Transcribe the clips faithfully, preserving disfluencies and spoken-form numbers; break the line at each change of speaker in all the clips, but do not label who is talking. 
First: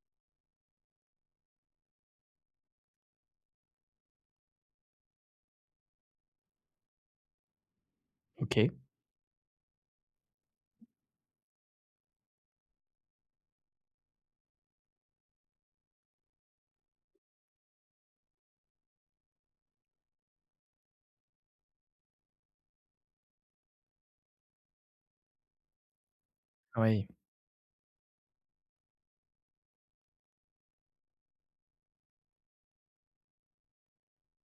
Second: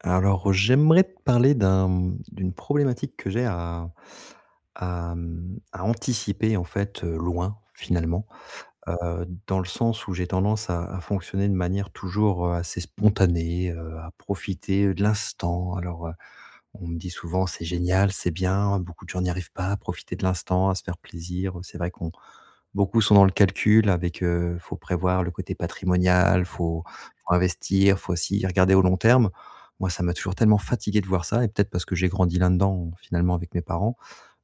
Alors, j'aimerais te parler d'un d'une problématique que j'ai à à, mmh, à anticiper, en fait, heu, loin, finalement.
OK.
Heu, dans le sens où j'ai tendance à à fonctionner de manière toujours, heu, assez spontanée, heu, à profiter de l'instant. Alors, on me dit souvent: «C'est génial, c'est bien, beaucoup de gens n'y arrivent pas à profiter de l'instant, à se faire plaisir». C'est vrai qu'on beaucoup sont dans le calcul avec, heu, faut prévoir le côté patrimonial, faut
Oui,
faut investir, faut aussi regarder au long terme. Moi, ça m'a toujours tellement fatigué de voir ça et peut-être parce que j'ai grandi là-dedans, finalement, avec mes parents.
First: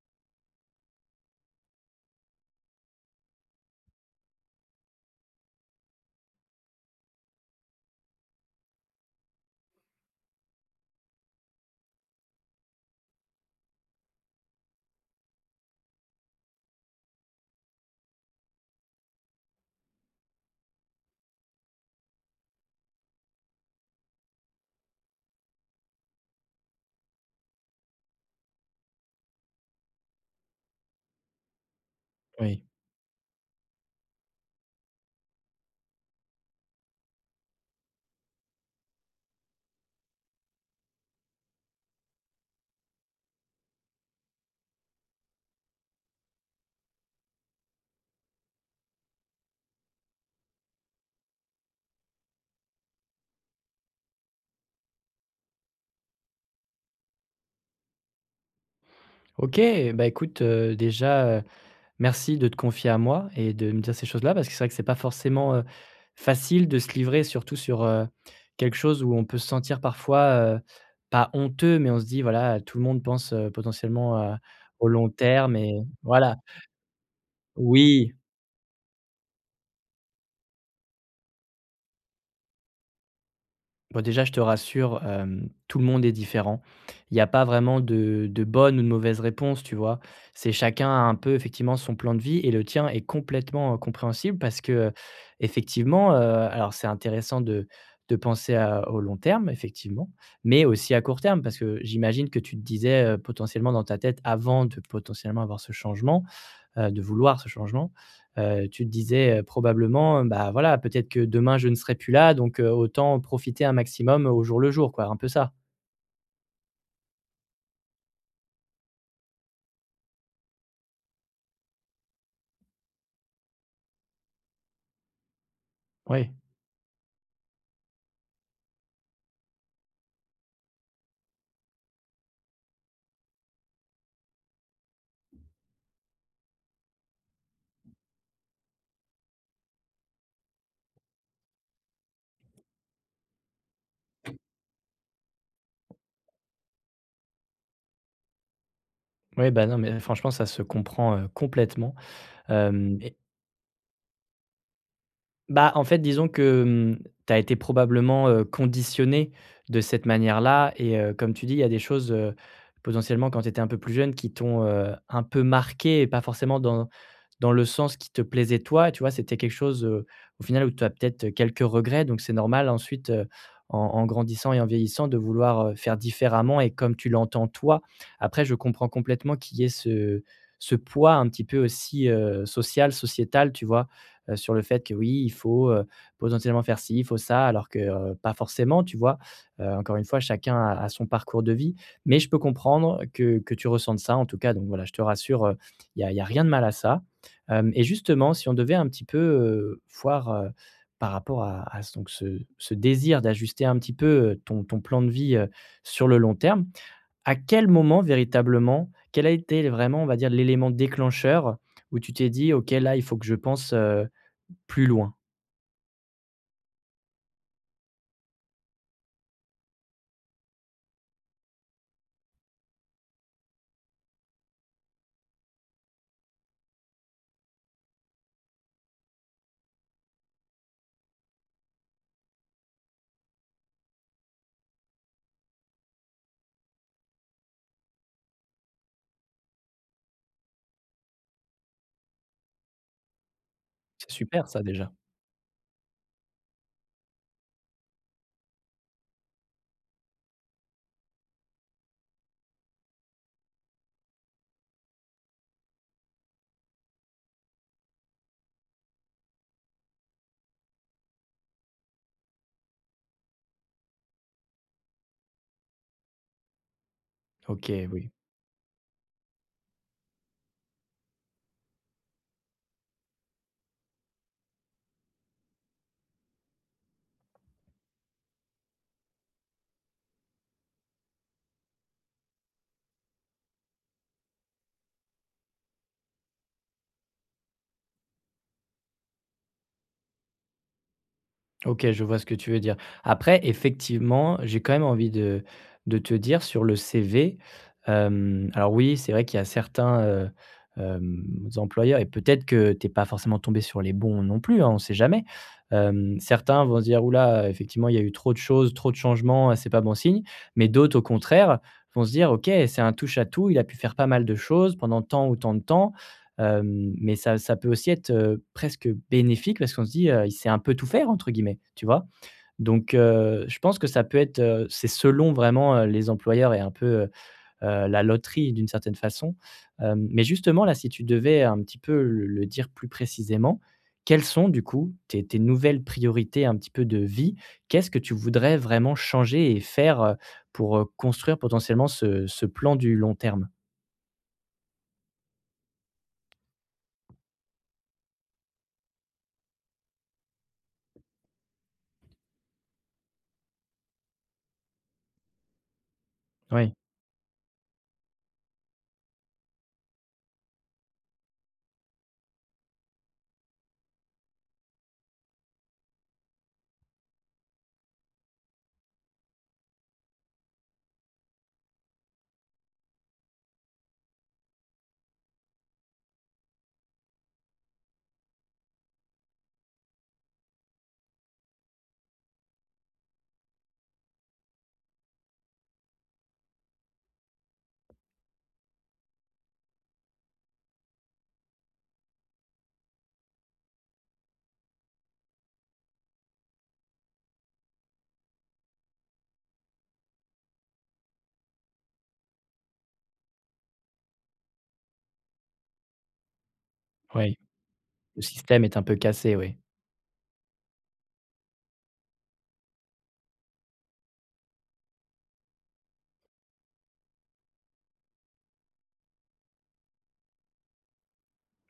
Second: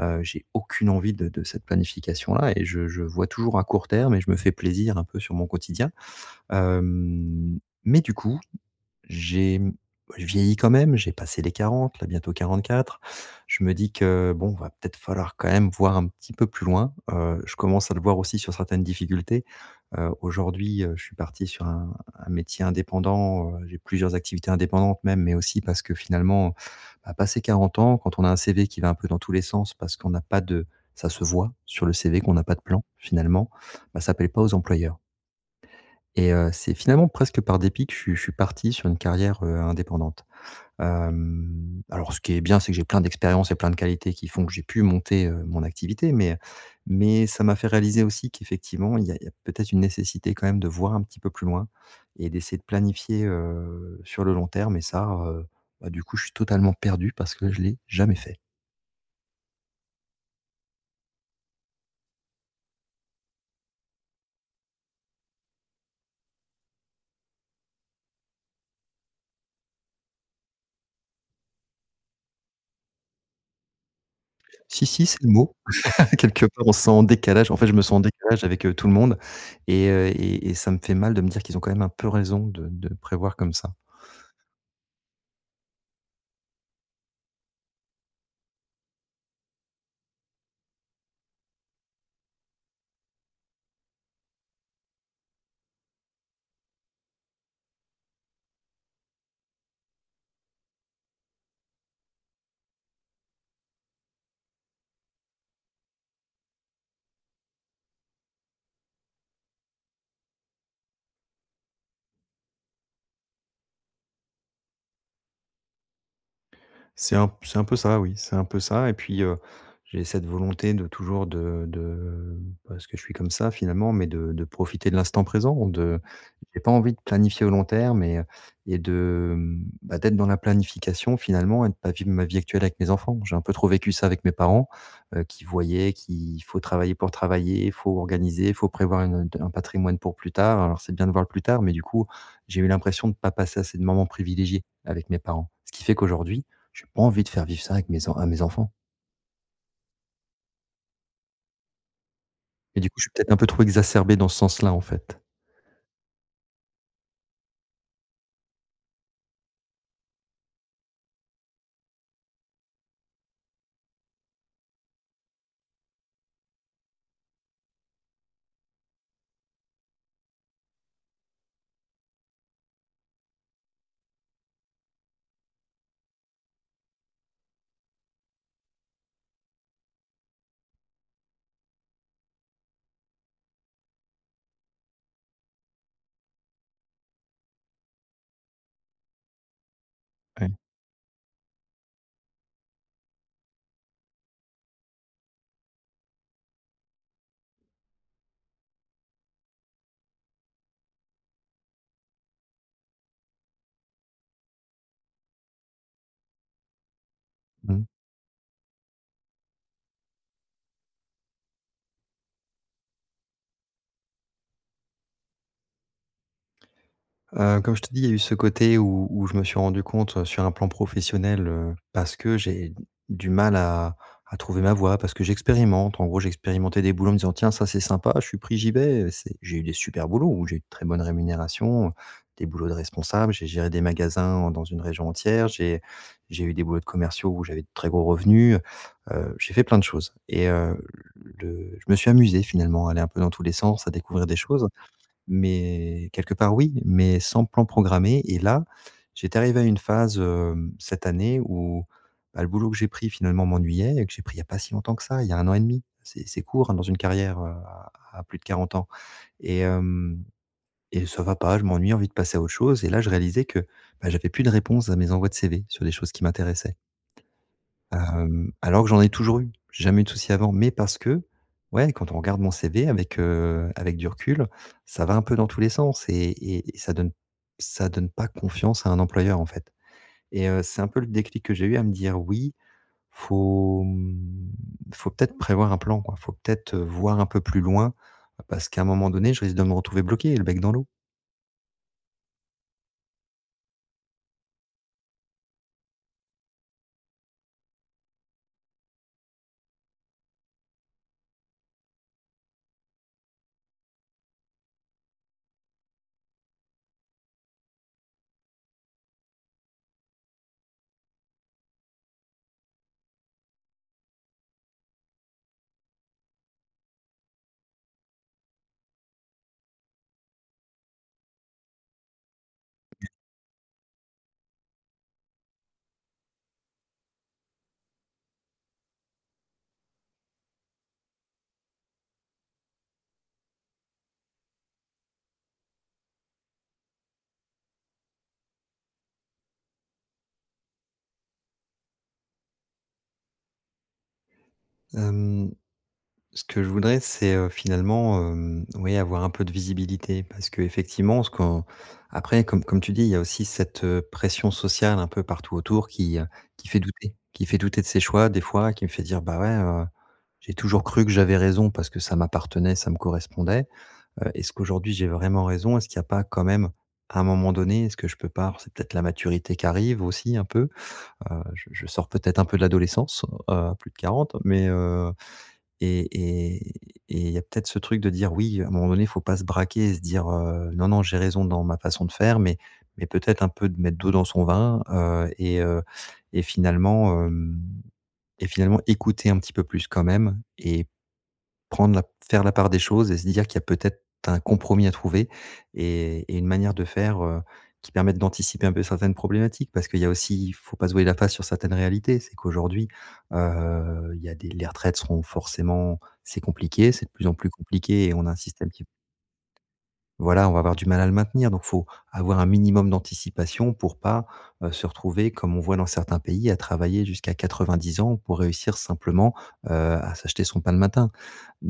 heu, J'ai aucune envie de de cette planification-là et je je vois toujours à court terme et je me fais plaisir un peu sur mon quotidien. Hem, mais du coup j'ai mmh, je vieillis quand même, j'ai passé les quarante, là, bientôt quatre. Je me dis que, bon, va peut-être falloir quand même voir un petit peu plus loin. Heu, je commence à le voir aussi sur certaines difficultés. Heu, aujourd'hui, heu, je suis parti sur un un métier indépendant. Heu, j'ai plusieurs activités indépendantes même, mais aussi parce que finalement, bah, passé quarante ans, quand on a un C V qui va un peu dans tous les sens parce qu'on n'a pas de. Ça se voit sur le C V qu'on n'a pas de
oui.
plan finalement, bah, ça ne plaît pas aux employeurs. Et heu, c'est finalement presque par dépit que je suis je suis parti sur une carrière, heu, indépendante. Hem, alors ce qui est bien, c'est que j'ai plein d'expériences et plein de qualités qui font que j'ai pu monter, heu, mon activité, mais mais ça m'a fait réaliser aussi qu'effectivement, il y a il y a peut-être une nécessité quand même de voir un petit peu plus loin et d'essayer de planifier, heu, sur le long terme. Et ça, heu, bah, du coup, je suis totalement perdu parce que je l'ai jamais fait.
OK, bah, écoute, heu, déjà, heu, merci de te confier à moi et de me dire ces choses-là parce que c'est vrai que c'est pas forcément, heu, facile de se livrer, surtout sur, heu, quelque chose où on peut se sentir parfois, heu, pas honteux, mais on se dit voilà, tout le monde pense, heu, potentiellement à
Si,
au
si,
long
c'est le
terme
mot.
et voilà.
Quelque part, on se sent en décalage. En fait, je me sens en
Oui.
décalage avec, heu, tout le monde et heu et et ça me fait mal de me dire qu'ils ont quand même un peu raison de de prévoir comme ça.
Bon, déjà, je te rassure, hem, tout le monde est différent. Il n'y a pas vraiment de de bonne ou de mauvaise réponse, tu vois? C'est chacun a un peu, effectivement, son plan de vie et le tien est complètement, heu, compréhensible parce que, heu, effectivement, heu, alors c'est intéressant de de penser à au long terme, effectivement, mais aussi à court terme parce que j'imagine que tu te disais, heu, potentiellement dans ta tête avant de potentiellement avoir ce changement, heu, de vouloir ce changement, heu, tu te disais, heu, probablement, euh, bah, voilà, peut-être que demain je ne serai plus là, donc heu, autant profiter un maximum euh, au jour le jour, quoi, un peu ça?
C'est un c'est un peu ça, oui, c'est un peu ça. Et puis, heu, j'ai cette volonté de toujours de de parce que je suis comme ça finalement, mais de de profiter de l'instant présent. De
Oui,
J'ai pas envie de planifier au long terme et et de, mmh, bah, d'être dans la planification finalement et de pas vivre ma vie actuelle avec mes enfants. J'ai un peu trop vécu ça avec mes parents, heu, qui voyaient qu'il faut travailler pour travailler, il faut organiser, il faut prévoir une un patrimoine pour plus tard. Alors c'est bien de voir le plus tard, mais du coup, j'ai eu l'impression de pas passer assez de moments privilégiés avec mes parents. Ce qui fait qu'aujourd'hui j'ai pas envie de faire vivre ça avec mes en à mes enfants
oui, bah, non, mais franchement, ça se comprend, heu, complètement,
et du coup,
hem
je suis peut-être un peu trop exacerbé dans ce sens-là, en fait.
Bah, en fait, disons que, mmh, tu as été probablement, heu, conditionné de cette manière-là et heu, comme tu dis, il y a des choses, heu, potentiellement quand tu étais un peu plus jeune qui t'ont, heu, un peu marqué et pas forcément dans dans le sens qui te plaisait toi, tu vois? C'était quelque chose, heu, au final où tu as peut-être quelques regrets donc c'est normal ensuite, heu, en en grandissant et en vieillissant de vouloir, heu, faire différemment et comme tu l'entends toi. Après je comprends complètement qu'il y ait ce ce poids un petit peu aussi, heu, social, sociétal, tu vois? heu, sur le fait que oui, il faut, heu, potentiellement faire ci, il faut ça, alors que, heu, pas forcément, tu vois? Heu, encore une fois,
Ouais.
chacun a a son parcours de vie, mais je peux comprendre que que tu ressentes ça, en tout cas, donc voilà, je te rassure, euh, il y a il y a rien de mal à ça. Hem, et justement, si on devait un petit peu, heu, voir, heu, par rapport à à ce donc ce ce désir d'ajuster un petit peu, heu, ton ton plan de vie, heu, sur le long terme, à quel
Mmh.
moment véritablement, quel a été vraiment, on va dire, l'élément déclencheur où tu t'es dit: «OK, là, il faut que je pense, plus loin.»
Heu, comme je te dis, il y a eu ce côté où où je me suis rendu compte, heu, sur un plan professionnel, heu, parce que j'ai du mal à à trouver ma voie, parce que j'expérimente. En gros, j'expérimentais des boulots en me disant: «Tiens, ça c'est sympa, je suis pris, j'y vais». C'est J'ai eu des super boulots où j'ai eu de très bonnes rémunérations, euh, des boulots de responsable, j'ai géré des magasins dans une région entière, j'ai j'ai eu des boulots de commerciaux où j'avais de très gros revenus, heu j'ai fait plein de choses et heu, le je me suis amusé finalement à aller un peu dans tous les sens, à
C'est
découvrir des
super ça
choses,
déjà.
mais quelque part oui, mais sans plan programmé. Et là, j'étais arrivé à une phase, hem, cette année où, bah, le boulot que j'ai pris finalement m'ennuyait et que j'ai pris il y a pas si longtemps que ça, il y a un an et demi. C'est c'est court, hein, dans une carrière, heu, à à plus de quarante ans. Et hem et ça va pas, je m'ennuie, envie de passer à autre chose. Et là, je réalisais que, bah, j'avais plus de réponse à mes envois de C V sur des choses qui m'intéressaient.
OK, oui.
Hem, alors que j'en ai toujours eu. J'ai jamais eu de soucis avant, mais parce que, ouais, quand on regarde mon C V avec, heu, avec du recul, ça va un peu dans tous les sens et et et ça donne ça donne pas confiance à un employeur, en fait. Et heu, c'est un peu le déclic que j'ai eu à me dire: «Oui, faut, mmh, faut peut-être prévoir un plan, quoi. Faut peut-être, heu, voir un peu plus loin, parce qu'à un moment donné, je risque de me retrouver bloqué, le bec dans l'eau».
OK, je vois ce que tu veux dire. Après, effectivement, j'ai quand même envie de de te dire sur le C V, hem, alors oui, c'est vrai qu'il y a certains, heu, hem, employeurs et peut-être que tu es pas forcément tombé sur les bons non plus, hein, on ne sait jamais. Hem, certains vont se dire: «Ouh effectivement, il y a eu trop de choses, trop de changements, c'est pas bon signe», mais d'autres, au contraire, vont se dire: «OK, c'est un touche à tout, il a pu faire pas mal de choses pendant tant ou tant de temps». Hem, mais ça ça peut aussi être, heu, presque bénéfique parce qu'on se dit, heu: «Il sait un peu tout faire» entre guillemets, tu vois? Donc heu, je pense que ça peut être, heu, c'est selon vraiment, heu, les employeurs et un peu, heu heu, la loterie d'une certaine façon. Hem, mais justement là, si tu devais un petit peu le le dire plus précisément, quelles sont du coup tes tes nouvelles priorités un petit peu de vie? Qu'est-ce que tu voudrais vraiment changer et faire, heu, pour, heu, construire potentiellement ce ce plan du long terme?
Hem Ce que je voudrais, c'est, heu, finalement, hem, oui, avoir un peu de visibilité parce qu'effectivement, ce qu'on après, comme comme tu dis, il y a aussi cette, heu, pression sociale un peu partout autour qui, heu, qui
Oui,
fait douter qui fait douter de ses choix des fois, qui me fait dire: «Bah, ouais, heu, j'ai toujours cru que j'avais raison parce que ça m'appartenait, ça me correspondait. Heu, est-ce qu'aujourd'hui j'ai vraiment raison? Est-ce qu'il n'y a pas quand même, à un moment donné, est-ce que je peux pas» alors c'est peut-être la maturité qui arrive aussi un peu, heu, je je sors peut-être un peu de l'adolescence, heu, à plus de quarante, mais heu et il y a peut-être ce truc de dire: «Oui», à un moment donné, il faut pas se braquer et se dire, heu: «Non, non, j'ai raison dans ma façon de faire», mais mais peut-être un peu de mettre d'eau dans son vin, heu et heu et finalement, hem et finalement écouter un petit peu plus quand même et Prendre la faire la part des choses et se dire qu'il y a peut-être un compromis à trouver et et une manière de faire, heu, qui permette d'anticiper un peu certaines problématiques. Parce qu'il y a aussi il faut pas se voiler la face sur certaines réalités. C'est qu'aujourd'hui, heu, il y a des les retraites seront forcément c'est compliqué, c'est de plus en
oui.
plus compliqué et
Le
on a un
système
système
est un
qui,
peu cassé, oui.
voilà, on va avoir du mal à le maintenir, donc faut avoir un minimum d'anticipation pour pas, heu, se retrouver comme on voit dans certains pays à travailler jusqu'à quatre-vingt-dix ans pour réussir simplement, heu, à s'acheter son pain le matin.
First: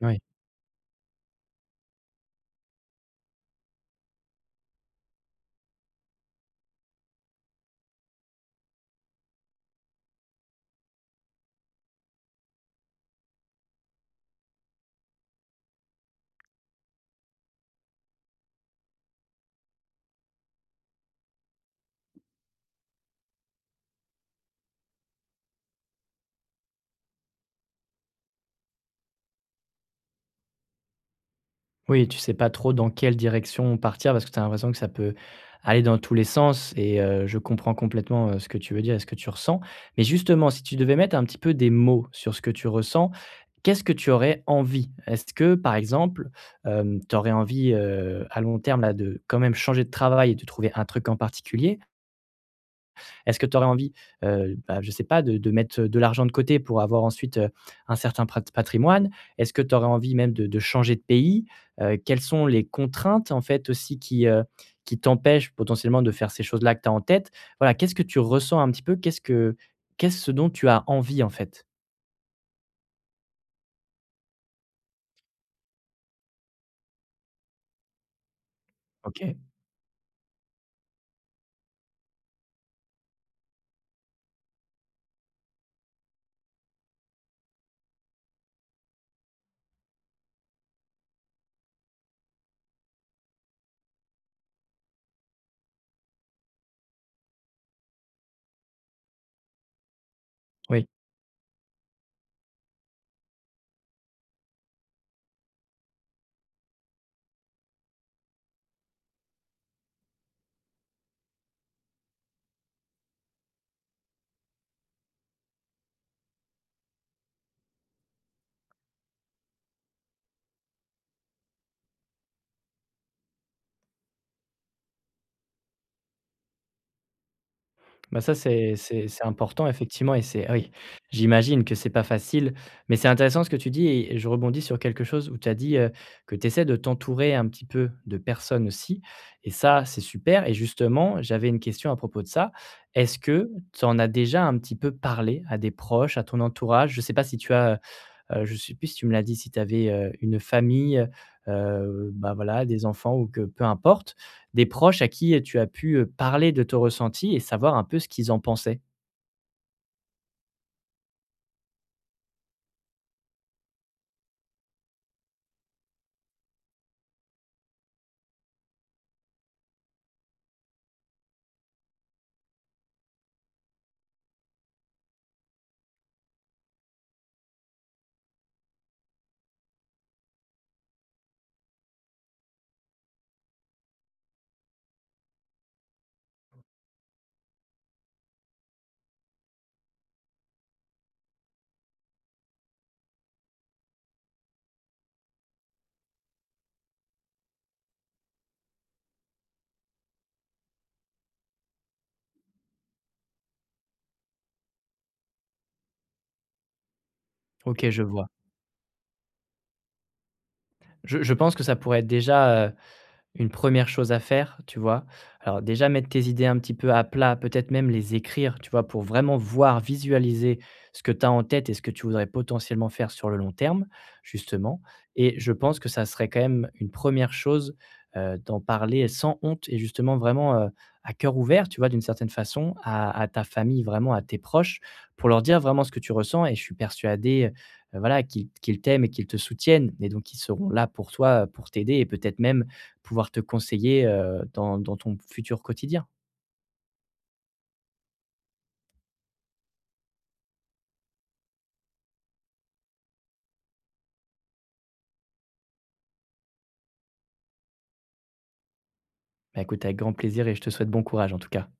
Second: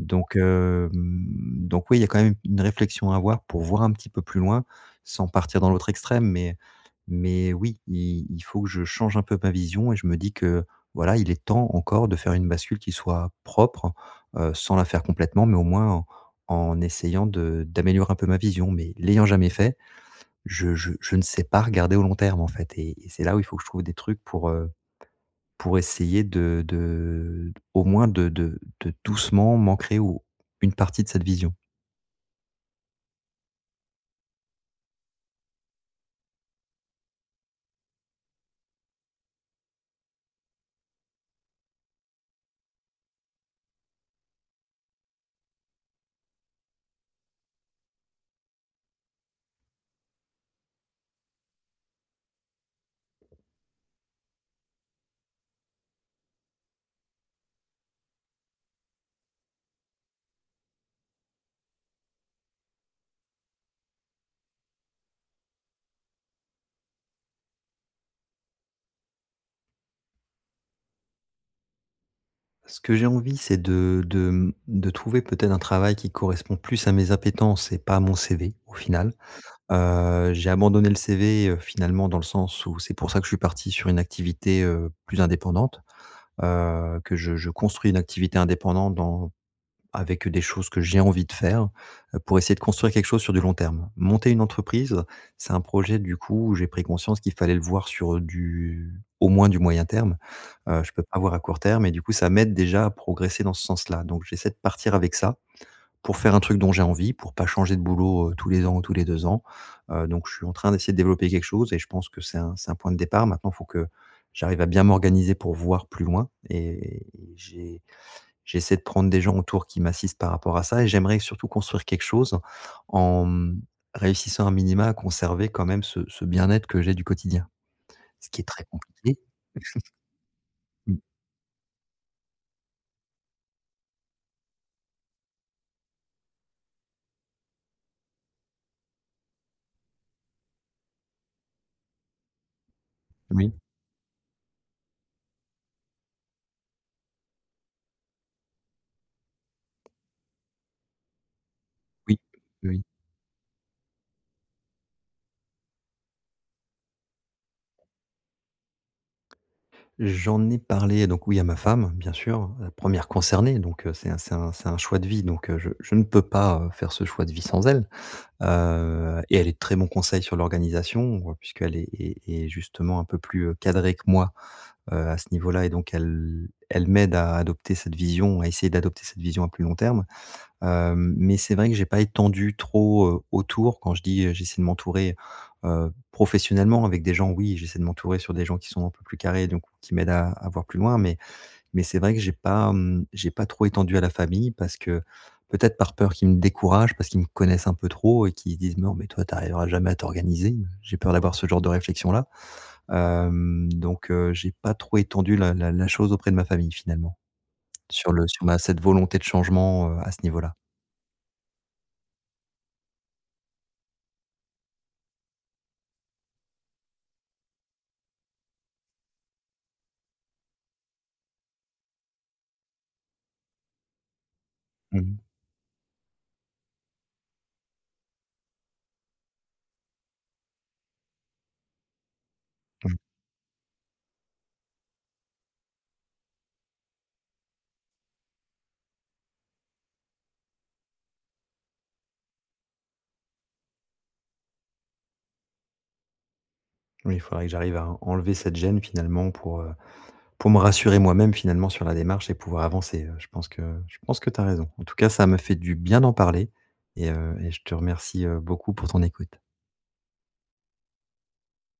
Oui.
hem, donc oui, il y a quand même une réflexion à avoir pour voir un petit peu plus loin, sans partir dans l'autre extrême, mais mais oui, il il faut que je change un peu ma vision et je me dis que, voilà, il est temps encore de faire une bascule qui soit propre, heu, sans la faire complètement, mais au moins en essayant de d'améliorer un peu ma vision, mais l'ayant jamais fait, je je je ne sais pas regarder au long terme, en fait et et c'est là où il faut que je trouve des trucs pour, heu, pour essayer de de au moins de de de doucement m'ancrer ou une partie de cette vision.
Oui, tu sais pas trop dans quelle direction partir parce que tu as l'impression que ça peut aller dans tous les sens et heu, je comprends complètement, heu, ce que tu veux dire et ce que tu ressens. Mais justement, si tu devais mettre un petit peu des mots sur ce que tu ressens, qu'est-ce que tu aurais envie? Est-ce que, par exemple, tu aurais envie, heu, à long terme là de quand même changer de travail et de trouver un truc en particulier? Est-ce que tu aurais envie, heu, bah, je ne sais pas, de de mettre, de l'argent de côté pour avoir ensuite, heu, un certain prat patrimoine? Est-ce que tu aurais envie même de de changer de pays? Heu, quelles sont les contraintes, en fait, aussi qui, heu, qui t'empêchent potentiellement de faire ces choses-là que tu as en tête? Voilà, qu'est-ce que tu ressens un petit peu? Qu'est-ce que qu'est-ce ce dont tu as envie, en fait?
Ce que j'ai envie, c'est de de, mmh, de trouver peut-être un travail qui correspond plus à mes appétences et pas à mon C V, au final.
OK,
Heu, j'ai abandonné le C V, heu, finalement dans le sens où c'est pour ça que je suis parti sur une activité, heu, plus indépendante, heu, que je je construis une activité indépendante dans avec des choses que j'ai envie de faire, heu, pour essayer de construire quelque chose sur du long terme. Monter une entreprise, c'est un projet du coup où j'ai pris conscience qu'il fallait le voir sur du au moins du moyen terme. Heu,
oui.
je peux pas voir à court terme et du coup, ça m'aide déjà à progresser dans ce sens-là. Donc j'essaie de partir avec ça pour faire un truc dont j'ai envie, pour pas changer de boulot, heu, tous les ans ou tous les deux ans. Heu, donc je suis en train d'essayer de développer quelque chose et je pense que c'est un c'est un point de départ. Maintenant, il faut que j'arrive à bien m'organiser pour voir plus loin et j'ai j'essaie de prendre des gens autour qui m'assistent par rapport à ça et j'aimerais surtout construire quelque chose en, mmh, réussissant un minima à conserver quand même ce ce bien-être que j'ai du quotidien,
Bah,
ce
ça,
qui est très
c'est c'est
compliqué.
c'est important effectivement et c'est oui,
Mmh,
j'imagine que c'est pas facile, mais c'est intéressant ce que tu dis et je rebondis sur quelque chose où tu as dit, heu, que tu essaies de t'entourer un petit peu de personnes aussi et ça, c'est super et justement, j'avais une question à propos de ça. Est-ce que
oui,
tu en as déjà un petit peu parlé à des proches, à ton entourage? Je sais pas si tu as, Heu, je ne sais plus si tu me l'as dit, si tu avais, heu, une famille, heu,
oui,
bah, voilà,
oui.
des enfants ou que peu importe, des proches à qui tu as pu, heu, parler de ton ressenti et savoir un peu ce qu'ils en pensaient?
J'en ai parlé donc oui à ma femme, bien sûr, la première concernée. Donc heu, c'est un c'est un c'est un choix de vie. Donc heu, je je ne peux pas, heu, faire ce choix de vie sans elle, heu et elle est de très bons conseils sur l'organisation, heu, puisqu'elle est est est justement un peu plus, heu, cadrée que moi, heu, à ce niveau-là et donc elle elle m'aide à adopter cette vision, à essayer d'adopter cette vision à plus long terme. Hem, mais c'est vrai que j'ai pas étendu trop, heu, autour. Quand je dis, heu, j'essaie de m'entourer, heu, professionnellement avec des gens, oui, j'essaie de m'entourer sur des gens qui sont un peu plus carrés, donc qui m'aident à à voir plus loin, mais mais c'est vrai que j'ai pas, mmh, j'ai pas trop étendu à la famille parce que peut-être par peur qu'ils me découragent, parce qu'ils me connaissent un peu trop et qu'ils se disent: «Non, mais toi, tu arriveras jamais à t'organiser». J'ai peur d'avoir ce genre de réflexion-là. Hem, donc heu, j'ai pas trop étendu la la la chose auprès de ma famille, finalement,
OK, je
sur le
vois.
sur ma cette volonté de changement, heu, à ce niveau-là.
Je je pense que ça pourrait être déjà, heu une première chose à faire, tu vois? Alors déjà mettre tes idées un petit peu à plat, peut-être même les écrire, tu vois? Pour vraiment voir, visualiser ce que tu as en tête et ce que tu voudrais potentiellement faire sur le long terme, justement
Mmh.
et je pense que ça serait quand même une première chose, heu, d'en parler sans honte et justement vraiment, heu, à cœur ouvert, tu vois? D'une certaine façon à à ta famille, vraiment à tes proches, pour leur dire vraiment ce que tu ressens et je suis persuadé, heu, voilà qu'ils qu'ils t'aiment et qu'ils te soutiennent et donc ils seront là pour toi, heu, pour t'aider et peut-être même, pouvoir te conseiller, heu, dans dans ton futur quotidien.
Oui, il faudrait que j'arrive à enlever cette gêne finalement pour, heu, pour me rassurer moi-même finalement sur la démarche et pouvoir avancer, heu, je pense que je pense que tu as raison. En tout cas, ça me fait du bien d'en parler et heu et je te remercie, heu, beaucoup pour ton écoute.
Bah, écoute, avec grand plaisir et je te souhaite bon courage en tout cas.